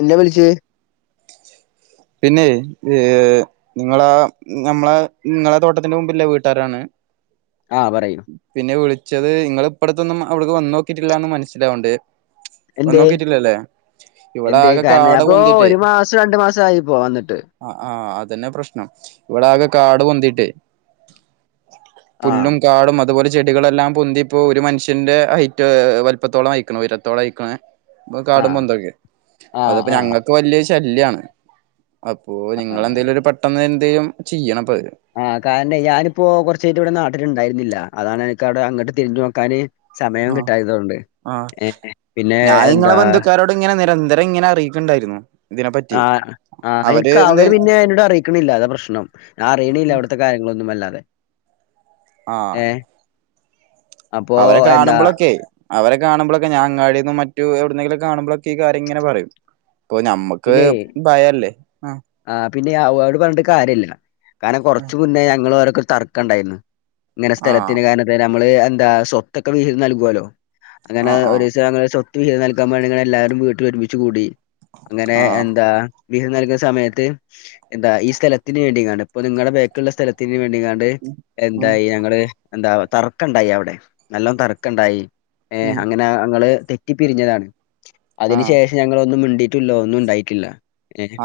എന്താ വിളിച്ചേ പിന്നെ നിങ്ങളാ നമ്മളെ നിങ്ങളെ തോട്ടത്തിന്റെ മുമ്പിലുള്ള വീട്ടാരാണ് ആഹ് പറയൂ പിന്നെ വിളി ച്ചത് നിങ്ങ ഇപ്പടത്തൊന്നും അവിടെക്ക് വന്ന് നോക്കിയിട്ടില്ലന്ന് മനസ്സിലാവണ്ട് വന്ന് എന്തേ നോക്കിട്ടില്ലല്ലേ ഇവിടെ എന്തേ ആകെ കാരണം കാട് അപ്പൊ പൊന്തിട്ട് ഒരു മാസം രണ്ടു മാസം ആയിപ്പോ വന്നിട്ട് ആ ആ അതന്നെ പ്രശ്നം ഇവിടെ ആകെ കാട് പൊന്തിട്ട് [inaudible] ആ കാടും അതുപോലെ ചെടികളെല്ലാം പൊന്തി ഇപ്പോ ഒരു മനുഷ്യന്റെ ഹൈറ്റ് വല്പത്തോളം അയക്കണ ഉരത്തോളം അയ്ക്ക്ന് കാടും ആഹ് മ്പോന്തൊക്കെ ആഹ് അതപ്പോ ആഹ് ഞങ്ങൾക്ക് വലിയ ശല്യാണ് അപ്പൊ ആഹ് നിങ്ങളെന്തെലും ഒരു പെട്ടെന്ന് എന്തെലും ചെയ്യണം ഇപ്പത് ആഹ് കാരണം ഞാനിപ്പോ കൊറച്ചായിട്ട് ഇവിടെ നാട്ടില് ഉണ്ടായിരുന്നില്ല അതാണ് എനിക്ക് അവിടെ അങ്ങോട്ട് തിരിഞ്ഞു നോക്കാന് സമയം ആഹ് കിട്ടായതൊണ്ട് ആഹ് ഏഹ് പിന്നെ എന്താ ന്തരം ഇങ്ങനെ അറിയിക്കുന്നുണ്ടായിരുന്നു ആഹ് ആഹ് എനിക്ക് അവര് പിന്നെ എന്നോട് അറിയിക്കണില്ല അതാ പ്രശ്നം ഞാൻ അറിയണില്ല അവിടുത്തെ കാര്യങ്ങളൊന്നും അല്ലാതെ ആഹ് ഏഹ് അപ്പൊ അവരെ എന്താ കാണുമ്പോളൊക്കെ അവരെ കാണുമ്പോളൊക്കെ ഞാൻ അങ്ങാടീന്നും മറ്റും എവിടുന്നെലും കാണുമ്പോഴൊക്കെ ഈ കാര്യംങ്ങനെ പറയും ഇപ്പൊ ഞമ്മക്ക് പിന്നെ ഭയല്ലേ ആഹ് പിന്നെ അവരോട് പറഞ്ഞിട്ട് കാര്യല്ല കാരണം കുറച്ച് മുന്നേ ഞങ്ങൾ തർക്കം ഉണ്ടായിരുന്നു ഇങ്ങനെ ആഹ് സ്ഥലത്തിന് കാരണത്തിന് നമ്മള് എന്താ സ്വത്തൊക്കെ വിഹിതം നൽകുവാലോ അങ്ങനെ ആഹ് ഒരു ആഹ് ദിവസം ഞങ്ങൾ സ്വത്ത് സ്വത്ത് വിഹിതം നൽക്കാൻ വേണ്ടി ഞങ്ങൾ എല്ലാരും വീട്ടിൽ ഒരുമിച്ച് കൂടി അങ്ങനെ ആഹ് എന്താ വിഹിതം നൽകുന്ന സമയത്ത് എന്താ ഈ സ്ഥലത്തിന് വേണ്ടിയെങ്ങാട്ട് ഇപ്പ നിങ്ങളുടെ ബേക്കിലുള്ള സ്ഥല ത്തിന് വേണ്ടിയെങ്ങാണ്ട് ഉം എന്തായി ഞങ്ങള് എന്താ തർക്കുണ്ടായി അവിടെ നല്ലോ തർക്കുണ്ടായി ഏഹ് ഉം അങ്ങനെ ഞങ്ങള് തെറ്റി പിരിഞ്ഞതാണ് അതിന് ആഹ് ശേഷം ഞങ്ങള് ഒന്നും മിടി ട്ടില്ല ഒന്നും ഉണ്ടായിട്ടില്ല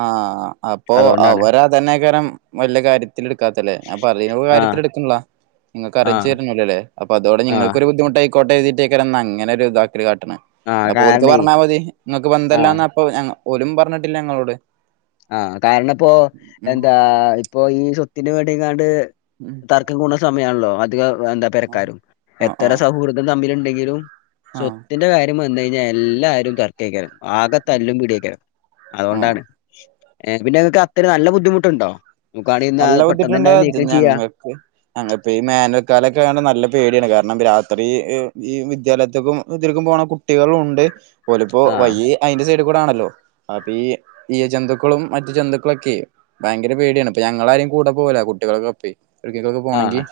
ആഹ് അപ്പൊ അതുകൊണ്ടാണ് അവര് അതന്നെ കാര്യം വലിയ കാര്യത്തിൽ എടുക്കാത്തല്ലേ ഞാൻ പറയുന്ന ആഹ് കാര്യത്തിൽ എടുക്കുന്നില്ല നിങ്ങൾക്ക് അറിയിച്ചു ആഹ് തരണില്ലല്ലേ അപ്പ അതോടെ ഞങ്ങക്ക് ആഹ് ഒരു ബുദ്ധിമുട്ടായി കോട്ടെ എഴുതിട്ടേക്ക അങ്ങനെ ഇതാക്ക് കാട്ട ആഹ് അപ്പോ ഓലിക്ക് കാരണേ പറഞ്ഞാൽ മതി നിങ്ങക്ക് ആഹ് ബന്തല്ലന്ന് അപ്പ ഞങ്ങൾ ഓലും പറഞ്ഞിട്ടില്ല ഞങ്ങളോട് ആഹ് കാരണം ഇപ്പോ ഉം എന്താ ഇപ്പൊ ഈ സ്വത്ത് ത്തിന് വേണ്ടിയെങ്ങാണ്ട് ഉം തർക്കം കൂടണ സമയമാണല്ലോ അതികം എന്താ പെരക്കാരും ആഹ് എത്ര ആഹ് സൗഹൃദം തമ്മിലുണ്ടെങ്കി തും ആഹ് സ്വത്തിന്റെ കാര്യം വന്നഴിഞ്ഞ എല്ലാരും തർക്കക്കണം ആക തല്ലും പിടിയക്കണ്. ആഹ് അതുകൊണ്ടാണ്. പിന്നെ ങ്ങക്ക് അത്തര് നല്ല ബുദ്ധിമുട്ടുണ്ടോ? നമുക്കാണെന്നാ നല്ല പെട്ടെന്ന് തന്നെ ബുദ്ധിട്ടുണ്ട്. അത് അ നീക്കം ചെയ്യാ ഞങ്ങക്ക് ഞങ്ങപ്പോ ഈ മാനുവക്കാലൊക്കെ ആ നല്ല പേടിയാണ് കാരണം രാത് അത്ര ഈ വിദ്യാലയത്തിക്കും ഇതിർക്കും പോണ കുട്ടികളും ഉണ്ട്. പോലിപ്പോ ആഹ് വയ അതിന്റെ സൈ ക്കൂടാണല്ലോ അപ്പൊ ഈ ഇയ ജന്തുക്കളും മറ്റു ജന്തുക്കളൊക്കെ ഭയങ്കര പേടിയാണ്. ഞങ്ങള ആരും കൂടെ പോവല കുട്ടികൾക്കൊപ്പേ ഇക്കികൊക്കെ പോണങ്കി ആഹ്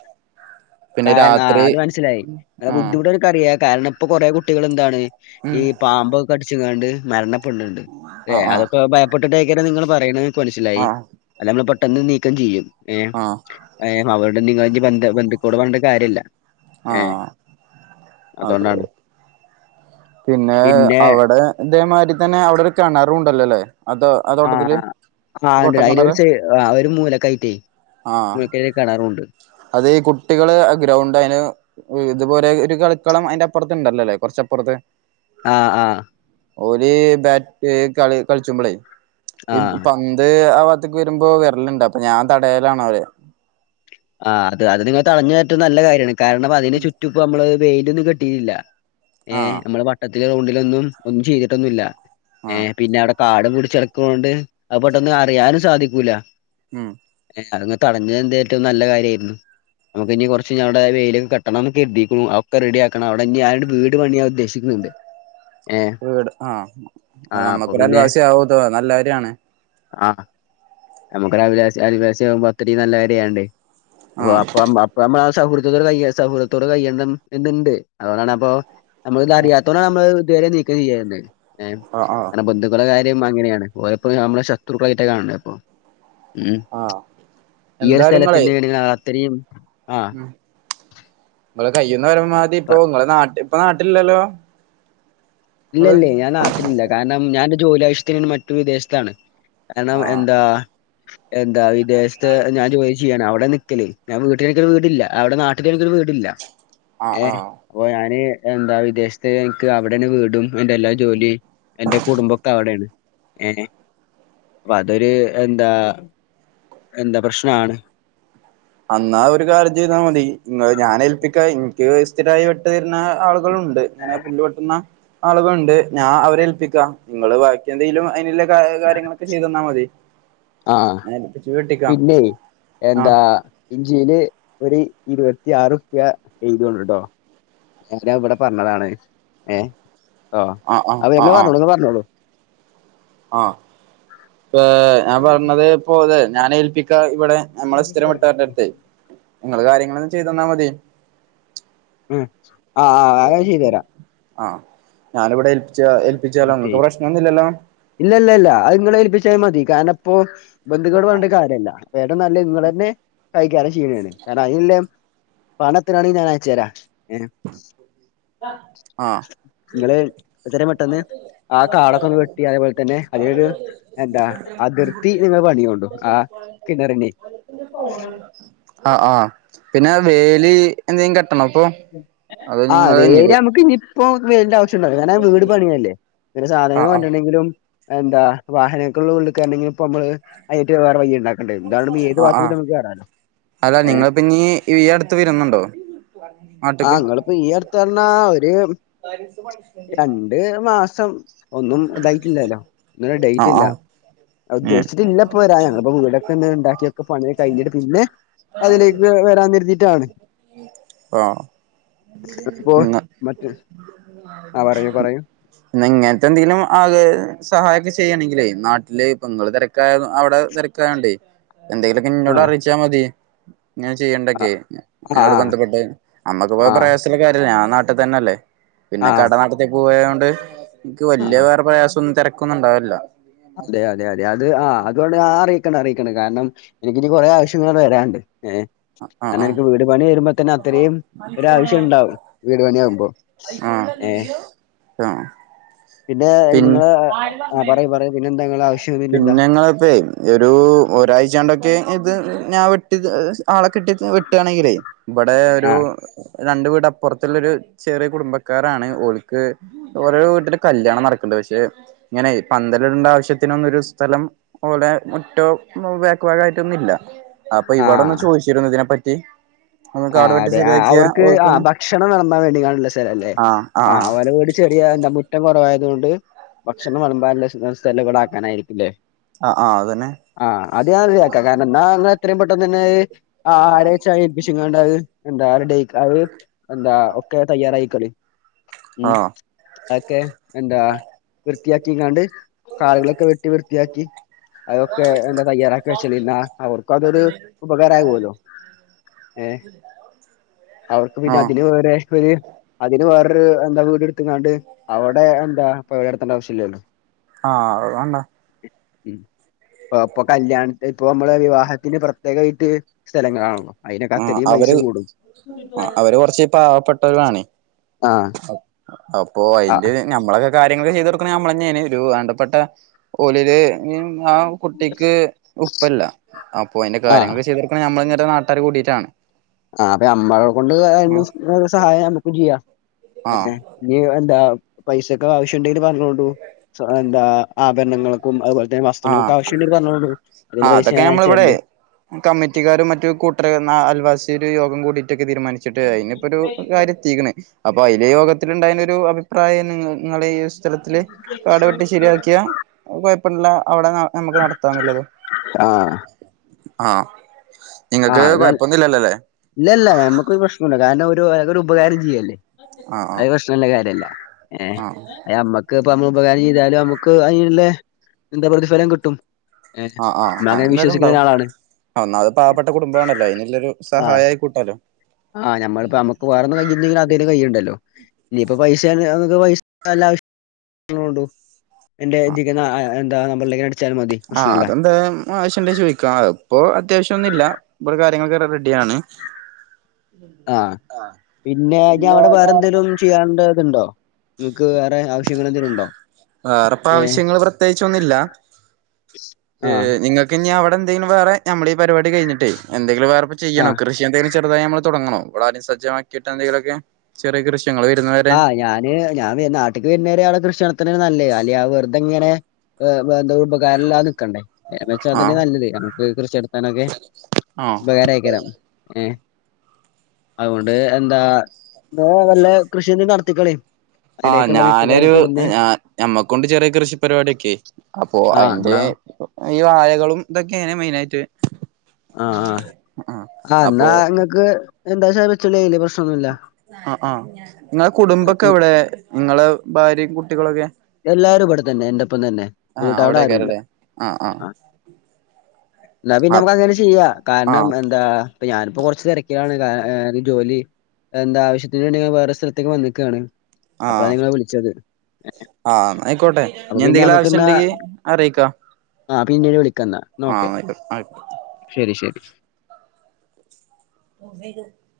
കാരണം ആ അത് മനസ്സിലായി. അെ ബുദ്ധിമുട്ടക്കറിയ കാരണം ഇപ്പൊ കുറെ കുട്ടികള്ന്താണ് ഉം ഈ പാമ്പൊക്കെ കടിച്ച്ങ്ങാണ്ട് മരണ ണ്ട് ആഹ് അതൊക്കെ ഭയപ്പെട്ടിട്ട് നിങ്ങള് പറയണ് മനസ്സിലായി ആഹ് അല്ലമ്മള് പെ എന്ന് നീക്കം ചെയ്യും. ഏ ആഹ് ആഹ് ഏമാ നിങ്ങ‌ജ് ബന്ത ബന്ദു ടുവേണ്ട കാര്യല്ല. ഏ ആഹ് അതെ അതൊണ്ടാണ്. പിന്നെ അവിടെ ഇതേമായി തന്നെ അവിടെ ഒരു കെണാറുംണ്ടല്ലോല്ലേ. അതോ ആതോട്ടത്തില് ആഹ് ആഹ് ഇണ്ട് അയിലൊരു പൊട്ടക്കെണറ് സൈ ആഹ് ഒരു മൂലക്കായിട്ടേ ആഹ് ആഹ് മൂലക്കൊരു കെണറുണ്ട് അത് ഈ കുട്ടികള് ഗ്രൗണ്ട് അതിന് അതുപോലെ ഒരു കളിക്കളം അയിന്റെ അപ്പുറത്ത്ണ്ടല്ലല്ലേ കുറച്ചപ്പുറത്ത്. ആഹ് ആഹ്. ഓര് ബാറ്റ് കളി കളിച്ച്മ്പളേ ഇ ആഹ് പന്ത് അവ ഇത്തേക്ക് വരുമ്പോ വെരലുണ്ട് അപ്പൊ ഞാൻ തടയലാണ് അവരെ ആഹ് അത് അത് നിങ്ങൾ തടഞ്ഞ് ട്ട് നല്ല കാര്യാണ്. കാരണം അതിന് ചുറ്റും ഇപ്പ നമ്മള് വെയിലൊന്നും കിട്ടിട്ടില്ല ഏഹ് ആഹ് നമ്മുടെ ഭട്ട ഗ്രൗണ്ടിലൊന്നും ഒന്നും ചെയ്തിട്ടൊന്നുമില്ല ആഹ് ഏഹ് പിന്നെ അവിടെ കാട പിടിച്ചടക്കന്നോണ്ട് അത് പെട്ടന്ന് അറിയാനും സാധിക്കൂല്ല ഉം [unintelligible] അതങ് തടഞ്ഞെഎന്തേ റ്റോം നല്ല കാര്യയിരുന്നു നമുക്ക് ഇനി കുറച്ച്ടെ വെയിലികെട്ടണംമെന്ന് കര്തിക്കുണു ഒക്കെ റെഡിയക്കണം അവിടെ ഇനി ആരണ്ട് വീട് പണിയാ ഉദ്ദേശിക്കുന്ന്ണ്ട് വീട് ആഹ് അപ്പൊ നമ്മക്കൊരു പിന്നെ അൽവാസി ആവുത് നല്ല കാര്യാണ് ആഹ് നമുക്കരു അ [unintelligible] അയൽവാസി ആമ്പോ അത്രേം നല്ല കാര്യാണ്ടേ അപ്പോ ആഹ് അപ്പൊ മ്മള സൗഹൃദത്തോടെ കൈയ സൗഹൃത്തോടെ കയ്യേണ്ടം എന്ന്ണ്ട് അതുകൊണ്ടാണ് അപ്പൊ നമ്മളറിയാത്തോടെ നമ്മള് ഇതുവരെ നീക്കം ചെയ്യാന്നെ ഏഹ് ആഹ് ആഹ് അങ്ങനെ ബന്ധുക്കള കാര്യ ന്റ മ്മ അങ്ങനെയാണ് ഓയപ്പോ നമ്മളെ ശത്രുക്കളായിട്ട കാണ അപ്പൊ ഉം ആഹ് ഈ ഒരു എന്തായാലും സ്ഥലത്തി ഇങ്ങളെ [unintelligible] ശരിയും ഉം നമ്മള് കയ്യന്ന് വരു മാ ഇപ്പോങ്ങളെ നാ [unintelligible] ഇപ്പ നാട്ടിലില്ലല്ലോ ഇല്ല ഇങ്ങള് ഇല്ലെ ഞാൻ നാട്ടിലില്ല കാർണം ഞന് ജോലി ആവശ്യത്തിന് മറ്റു വിദേശ് ത്താണ് എണം ആഹ് എന്താ എന്താ വിദേശ്ത്ത് ഞാൻ ജോലി ചെയ്യാണ് അവിടെ നിക്കല്. ഞാൻ വീട്ടിലെനിക്ക് ഒരു വീടില്ല അവിടെ നാട്ടിലെനിക്കൊരു വീ ടില്ല ആഹ് ഏഹ് ആഹ് അപ്പൊ ഞാന് എന്താ വിദേശത്ത് എനിക്ക് അവിടന്ന് വീട് എന്റെ എല്ലാ ജോലിയും എന്റെ കുടുംബം ഒക്കെ അവിടെയാണ് ഏ അപ്പൊ അതൊരു എന്താ എന്താ പ്രശ്നാണ് അന്നാ ഒരു കാര്യം ചെയ്താൽ മതി ഇ ഞാൻ ഏൽപ്പിക്കാ എനിക്ക് സ്ഥിരമായി വെട്ടു തരുന്ന ആൾ ണ്ട് ഇങ്ങനെ പുല്ല് വെട്ടുന്ന ആളുകളുണ്ട് ഞാൻ അവരെ ഏൽപ്പിക്കാം നിങ്ങള് ബാക്കിയെന്തേലും അയിന് കാര്യങ്ങളൊക്കെ ചെയ്തു തന്നാ മതി ആഹ് ആ [unintelligible] പിന്നെ എന്താ ഇഞ്ചിയില് ഒരു ഇരുപത്തിയാറ്ുപ്യ എഴുത കൊണ്ട് കേട്ടോ ഞര ഇവിടെ പറഞ്ഞതാണ് ഏ ആഹ അത് എെ പറഞ്ഞോളൂ എന്ന് പറഞ്ഞോളൂ ആഹ ഇപ്പ ഞാൻ പറഞ്ഞത് പോതെ ഞാനൻ ഏൽപ്പിക്കാ ഇവിടെ നമ്മ ഇങ്ങള് സ്ഥിരംട്ടടു പറഞ്ഞോളൂ നി അ ചെയ്തു തന്നാ മതി ഉം ആഹ് ആ് അ ചെയ്തരാ ആഹ് ഞാനിവിടെ ഏൽപ്പിച്ച ഏൽപ്പിച്ചാലോ നിങ്ങൾക്ക് പ്രശ്നമൊന്നുമില്ലല്ലോ ഇല്ല ഇല്ല ഇല്ല അത്ങ്ങളെ ഏൽപ്പിച്ച മതി കാരണം അപ്പോൊ ബന്ധുക്കോട് വേണ്ട കാര്യമല്ല വേട നല്ല ഇങ്ങെ തന്നെ കഴിക്കാറ ക്ഷീണാണ് കാരണം അതിനല്ല പണം എത്തണാണെങ്കിൽ ഞാൻ അയച്ച തരാം ഏ ആഹ് ഇടെെ [unintelligible] മെട്ടന്ന് ആ കാടൊക്കെ ഒന്ന് വെട്ടി അതേപോലെ തന്നെ അതിരു എന്താ അതിർത്തി നിങ്ങൾ പണിയ കൊണ്ടു ആ കിണറിനെ ആഹ് ആഹ് പിന്നെ വേലി എന്തെങ്കും ക അ അ [unintelligible] വരെ നമുക്ക് ഇ ബു വേണ്ട ണ്ട ഞാൻ വീട് പണിയല്ലേ ഇ ആഹ് സാധകങ്ങം ആഹ് വഞ്ഞിട്ടണമെങ്കിലും എന്താ വാഹനൊക്ക ഉള്ളിക്കാരണെങ്കിലിൽ ഇ നമ്മള് അയറ്റ് വേറെ വയ്യുണ്ടാക്കും ആ ആ അല്ല ഏ നിങ്ങ പിന്നീ ഈ അടുത്ത് വരുന്നുണ്ടോ ആ നാട്ട്ക്ക് നിങ്ങിപ്പോ ഈ അടുത്ത് പറഞ്ഞാ ഒരു രണ്ട് മാസം ഒന്നും ഇതായിട്ടില്ലല്ലോ ഒന്ന ഡേറ്റ് ആഹ് ഇല്ല ആഹ് ഉദ്ദേശിച്ചിട്ട് ഏഹ് ഇല്ല ഇപ്പൊ വരാ ഞങ്ങിപ്പോ വീടൊക്കെ തന്നെ ഉണ്ടാക്കിയൊക്കെ പണി കഴിഞ്ഞിട്ട് പിന്നെ അതിലേക്ക് വരാ നിരുന്നീട്ടാണ് മറ്റ് ആ പറയൂ പറയൂ ഇങ്ങനത്തെ എന്തെങ്കിലും ആക സഹായിക്ക ചെയ്യയാണെങ്കിൽേ നാട്ടില് നിങ്ങള് തിരക്കായ അവിടെ തിരക്കായുണ്ടേ എന്തെങ്കിലുമൊക്കെ ആ ഇന്നോട് അറിയിച്ചാൽ മതി ഇങ്ങനെ ആ ചെയ്യണ്ടൊക്കെ ആ അതിനോട് ബന്ധപ്പെട്ട് നമ്മക്ക് ഇപ്പോ ആ പ്രയാസുള്ള കാര്യല്ല നാട്ടിൽ തന്നെ അല്ലേ ആ പിന്നെ കട നടാടത്തി പോയത കൊണ്ട് എനിക്ക് വലിയ വേറെ പ്രയാസം ഒന്നും തിരക്ക നക്കൊന്നണ്ടാവില്ല അതെയ അതെ അതെ അതെ അത് ആ അതുകൊണ്ട് അറിയിക്കണ അറിയിക്കണം കാരണം എനിക്കി കുറെേ ആവശ്യങ്ങൾ വരാണ്ട് ഏ ആഹ് ആഹ് കാരണംഎനിക്ക് വീട് പണി വരുമ്പോ തന്നെ ഇത്രയും ഒരു ആാവശ്യം ഉണ്ടാവും വീട് പണിയാകുമ്പോ ഏ ആഹ് ആഹ് പിന്നെ നിങ്ങ ആ പറയും പറയും പിന്നെങ്ങള ഇപ്പേ ഒരു ഒരാഴ്ചണ്ടൊക്കെ ഇത് ഞാൻ വെട്ടി ആളൊക്കെ ഇട്ടി വെട്ടുകയാണെങ്കിലേ ഇവിടെ ഒരു ആ രണ്ട വീട അപ്പുറത്തുള്ളരു ചെറിയ കുടുംബക്കാരാണ് ഓലക്ക് ഓരോ വീട്ടില് കല്യാണം നടക്കണ്ടണ്ട് പക്ഷെ ഇങ്ങനെ പന്തല്ടണ്ട ആവശ്യത്തിനൊന്നരു സ്ഥലം ഓലെ മുറ്റവും ബാക്ക് ഭാഗം ആയിട്ടൊന്നുംഇ ല്ല അപ്പൊ ആ ഇവിടെന്ന് ചോദിച്ചിരരുന്നു ഇതിനെ പറ്റി റ്റി നമുക്ക് അവി അത അവർക്ക് ആ ഭക്ഷണം വിളമ്പാൻ വേണ്ടി കാണുള്ള സ്ഥലം അല്ലേ ആഹ് ആഹ് ആ ഓല വീട് ചെറിയ എന്താ മുറ്റം കുറവായതത് കൊണ്ട് ഭക്ഷണം വി ളമ്പൻ സ്ഥലം ഇവിടെ ആക്കാൻ ആയിരിക്കില്ലേ ആഹ് ആഹ് ആഹ് അതന്നെ ആ അത് ഞാൻ ശരിയാക്കാം കാരണം ന ഇങ്ങള് എത്രയും പെട്ട തന്നെ [unintelligible] ആ ആരച്ച ണ്ടത് ഉ ചർ ഡേക്ക് അ [unintelligible] എന്താ ഒക്കെ തയ്യാറായിക്കളി ഉ ആഹ് ക്കെ എന്താ വൃത്തിയാക്കിങ്ങാണ്ട് കാടുകളൊക്കെ വെട്ടി വൃത്തിയാക്കി അതൊക്കെ എന്താ തയ്യാറാക്കി വെച്ചുന്നാ അവർക്കും അതൊരു ഉപകാര ആകല്ലോ ഏ അവർക്ക് പിന്നെ ആഹ് അതിന് വേറെ അതിന് വേറരു എന്താ എടുത്തക്കാണ്ടണ്ട് അവിടെ എന്താ ഇപ്പൊ അ ആവശ്യമില്ലല്ലോ ആ അതാണ് ഇ ഇപ്പൊ കല്യാണ ഇപ്പോൾ നമ്മളെ വിവാഹത്തിന് പേര വീറ്റ് സ്ഥലം കാണും ആ അവര് അവര് കൊറച്ച് പാവപ്പെട്ടവരാണേ ആഹ് അപ്പോ ആഹ് അതിന്റെ നമ്മളെ കാര്യങ്ങള് ചെയ്ത് കൊടുക്ക്ണത് നമ്മളെന്നേണ് ഒരു വേണ്ടപ്പെട്ട ഓലില് ആ കുട്ടിക്ക് ഉപ്പല്ല അപ്പൊ അതിന്റെ കാര്യങ്ങളൊക്കെ ചെയ്ത്ടുക്ക്ണത് നമ്മളന്നേണ് ഇൻ്റേ നാട് കറി കൂടിയിട്ടാണ് ആ അപ്പൊ ന്നമ്മളെ കൊണ്ട് കഴിയുന്ന സഹായം നമ്മുക്കും ചെയ്യാം ആഹ് എങ്ങനെ ലീവ്ണ്ടാകും പൈസൊക്കെ ആവശ്യം ണ്ടെങ്കിൽ പറഞ്ഞോണ്ടു എന്താ ആഭരണങ്ങൾക്കും അതുപോലെ തന്നെ ആ വസ്ത്രങ്ങൾക്കും ആവശ്യണ്ടെങ്കിൽ പറഞ്ഞോണ്ടു ആ അതിലുള്ള പൈസ അതൊക്കെ ഞാൻ ഞമ്മളിവിടെ അയച്ചരണ്ട് കമ്മിറ്റിക്കാരും മറ്റു കൂട്ടർ അൽവാസി തിരു യോഗം കൂടി ഒറ്റക്ക് തീരുമാനിച്ചിട്ട് അയ്ന്പ്പരു കാര്യം എത്തീക്ക്ണ് അപ്പൊ അതിലെ യോഗത്തിനുണ്ടായൊരു അഭിപ്രായം നി നിങ്ങളെ സ് സ്ഥലത്തില് കാട് വെട്ടി ശരിയാക്കിയാ കൊയപ്പ പ്പ്ള്ള അവിടെ നമുക്ക് നടത്താൻ ന്നുള്ളത് ആ ആ ഇല്ല ഇല്ല ഞമ്മക്കൊരു പ്രശ്ണുല്ല കാരണം ഒ ഒരു ഉപകാരം ചെയ്യല് ആഹ് അത് പ്രശ്നള്ള കാര്യല്ലാ ഏ ആഹ് അത് ഞമ്മക്ക് ഇപ്പം നമ്മൾ ഉപകാരം ചെയ്താലും നമുക്ക് അയ്ന്ല്ലെ എന്താ പ്രതിഫലം കിട്ടും. ഏഹ് ആഹ് ആഹ് ആഹ് എന്നാണ് അത് ഞാൻ എന്തായാലും വിശ്വസിക്ണ ഉണ്ടാവും ഒരാളാണ്. ഒന്നാമത് പാവപ്പെട്ട കുടുംബാണല്ലോ അയിനുള്ളൊരു ആഹ് സഹായായി കൂട്ടാലോ ആഹ് ഞമ്മളിപ്പോ നമുക്ക് വേറൊന്നും കഴിഞ്ഞില്ലേലും അതേലും കയ്യ്ണ്ടല്ലോ. ഇനിയിപ്പം പൈസേണ് [unintelligible] പൈസ വല്ല ആവശ്യ [unintelligible] പറഞ്ഞോളൊണ്ടു. എന്റെ എത്തിക്ക്ണ അ എ എന്താ. പള്ളിക്കാട് ആഹ് അതെന്തായും ആവശ്യണ്ടെങ്കി ചോയിക്കാ. ഇപ്പൊ അത്യാവശ്യ ഒന്നും ഇല്ല. ഇബടെ കാര്യങ്ങളൊക്കെ റ റെഡിയാണ്. ആഹ്. പിന്നെ ഇജ്ജവ്ടെ വേറെന്തെലും ചെയ്യാണ്ട ത്ണ്ടോ? വേറെപ്പ ഏഹ് ആവശ്യങ്ങൾ പ്രത്യേകിച്ചൊന്നില്ല. ആഹ് ഏഹ് നിങ്ങക്ക് ഞ്ഞ് അവിടെ എന്തങ്കിലും വേറെ ഞമ്മളിം പരിപാടി കഴിഞ്ഞിട്ടേ എന്തെങ്കിലും വേറെപ്പ ചെയ്യണോ ആഹ് കൃഷി എന്തങ്കിലും ചെറുതായി നമ്മള് തുടങ്ങണോ. ഇവട നി സജ്ജമാക്കിയിട്ട് എന്തെങ്കിലുമൊക്കെ ചെറിയ കൃഷി ഞങ്ങള് വരുന്നവരെ നീ ഞാൻ വേ നാട്ടിക്ക് വര്ന്നവരെ അവടെ കൃഷി നടത്ണേ നല്ലേ. അല്ലെ ആ വെർതെങ്ങനെ എ വേന്താ ഉപകാരല്ലാ നിക്കണ്ടേ. എന്നെച്ച അതന്നെ ആഹ് നല്ലത്. നമുക്ക് കൃഷി നടത്താനൊക്കെ ആഹ് ഉപകാരയിക്കണം. ഏഹ് അഉകൊണ്ട് എന്താ വേ നല്ലേ കൃഷിനീനടത്തിക്കോളീ. ആഹ് ഞാനൊരു ഹ് ഞാ ഞമ്മക്കൊണ്ട് ചെറിയ കൃഷി പരിവാടിയൊക്കെ. അപ്പോ ആഹ് അയിന്റ എന്നാ ഈ വഴകളും തൊക്കെനെ മെയിനായിട്ട്. ആഹ് ആഹ് ആഹ് ന്നാ ങ്ങക്ക് എന്താച്ചാ വെ [unintelligible] അഹ് ആഹ് ങ്ങേ കുടുംബൊക്കെ എവിടേ? ങ്ങളെ ഭാര്യയും കുട്ടികളൊക്കെ എല്ലാരും ഇവടെ തന്നെ എന്റെറ പ്പം തന്നെ. വീട്ട അവ്ടെ ആരുല്ല. ആഹ് ന്നാ പിന്നെ ആഹ് മുക് അങ്ങനെ ചെയ്യാ. കാരണം ആഹ് എന്താ പ്പൊ ഞാനിപ്പോ കോർച്ച് തെരക്കിലാണ്. കാ ആ ജോലി എന്താവശ്യത്തിന് വേണ്ടി വേറെ സെൽത്തേക്ക് വന്നേക്കാണ്. അപ്പഴാ ആഹ് നിങ്ങളെ വിളിച്ചത്. ആഹ് ന്നായിക്കോട്ടെ. അപ്പൊ ഞ്ഞി പിന്നെ എന്തെങ്കിലു നമുക്ക്ന്നാ ആവശ്യണ്ടെങ്കി അറിയിക്ക. ആഹ് പിന്നീട് വിളിക്കാന്നാ എന്നാ എന്നാ ഓക്കെ ശരി ശരി [unintelligible] [unintelligible]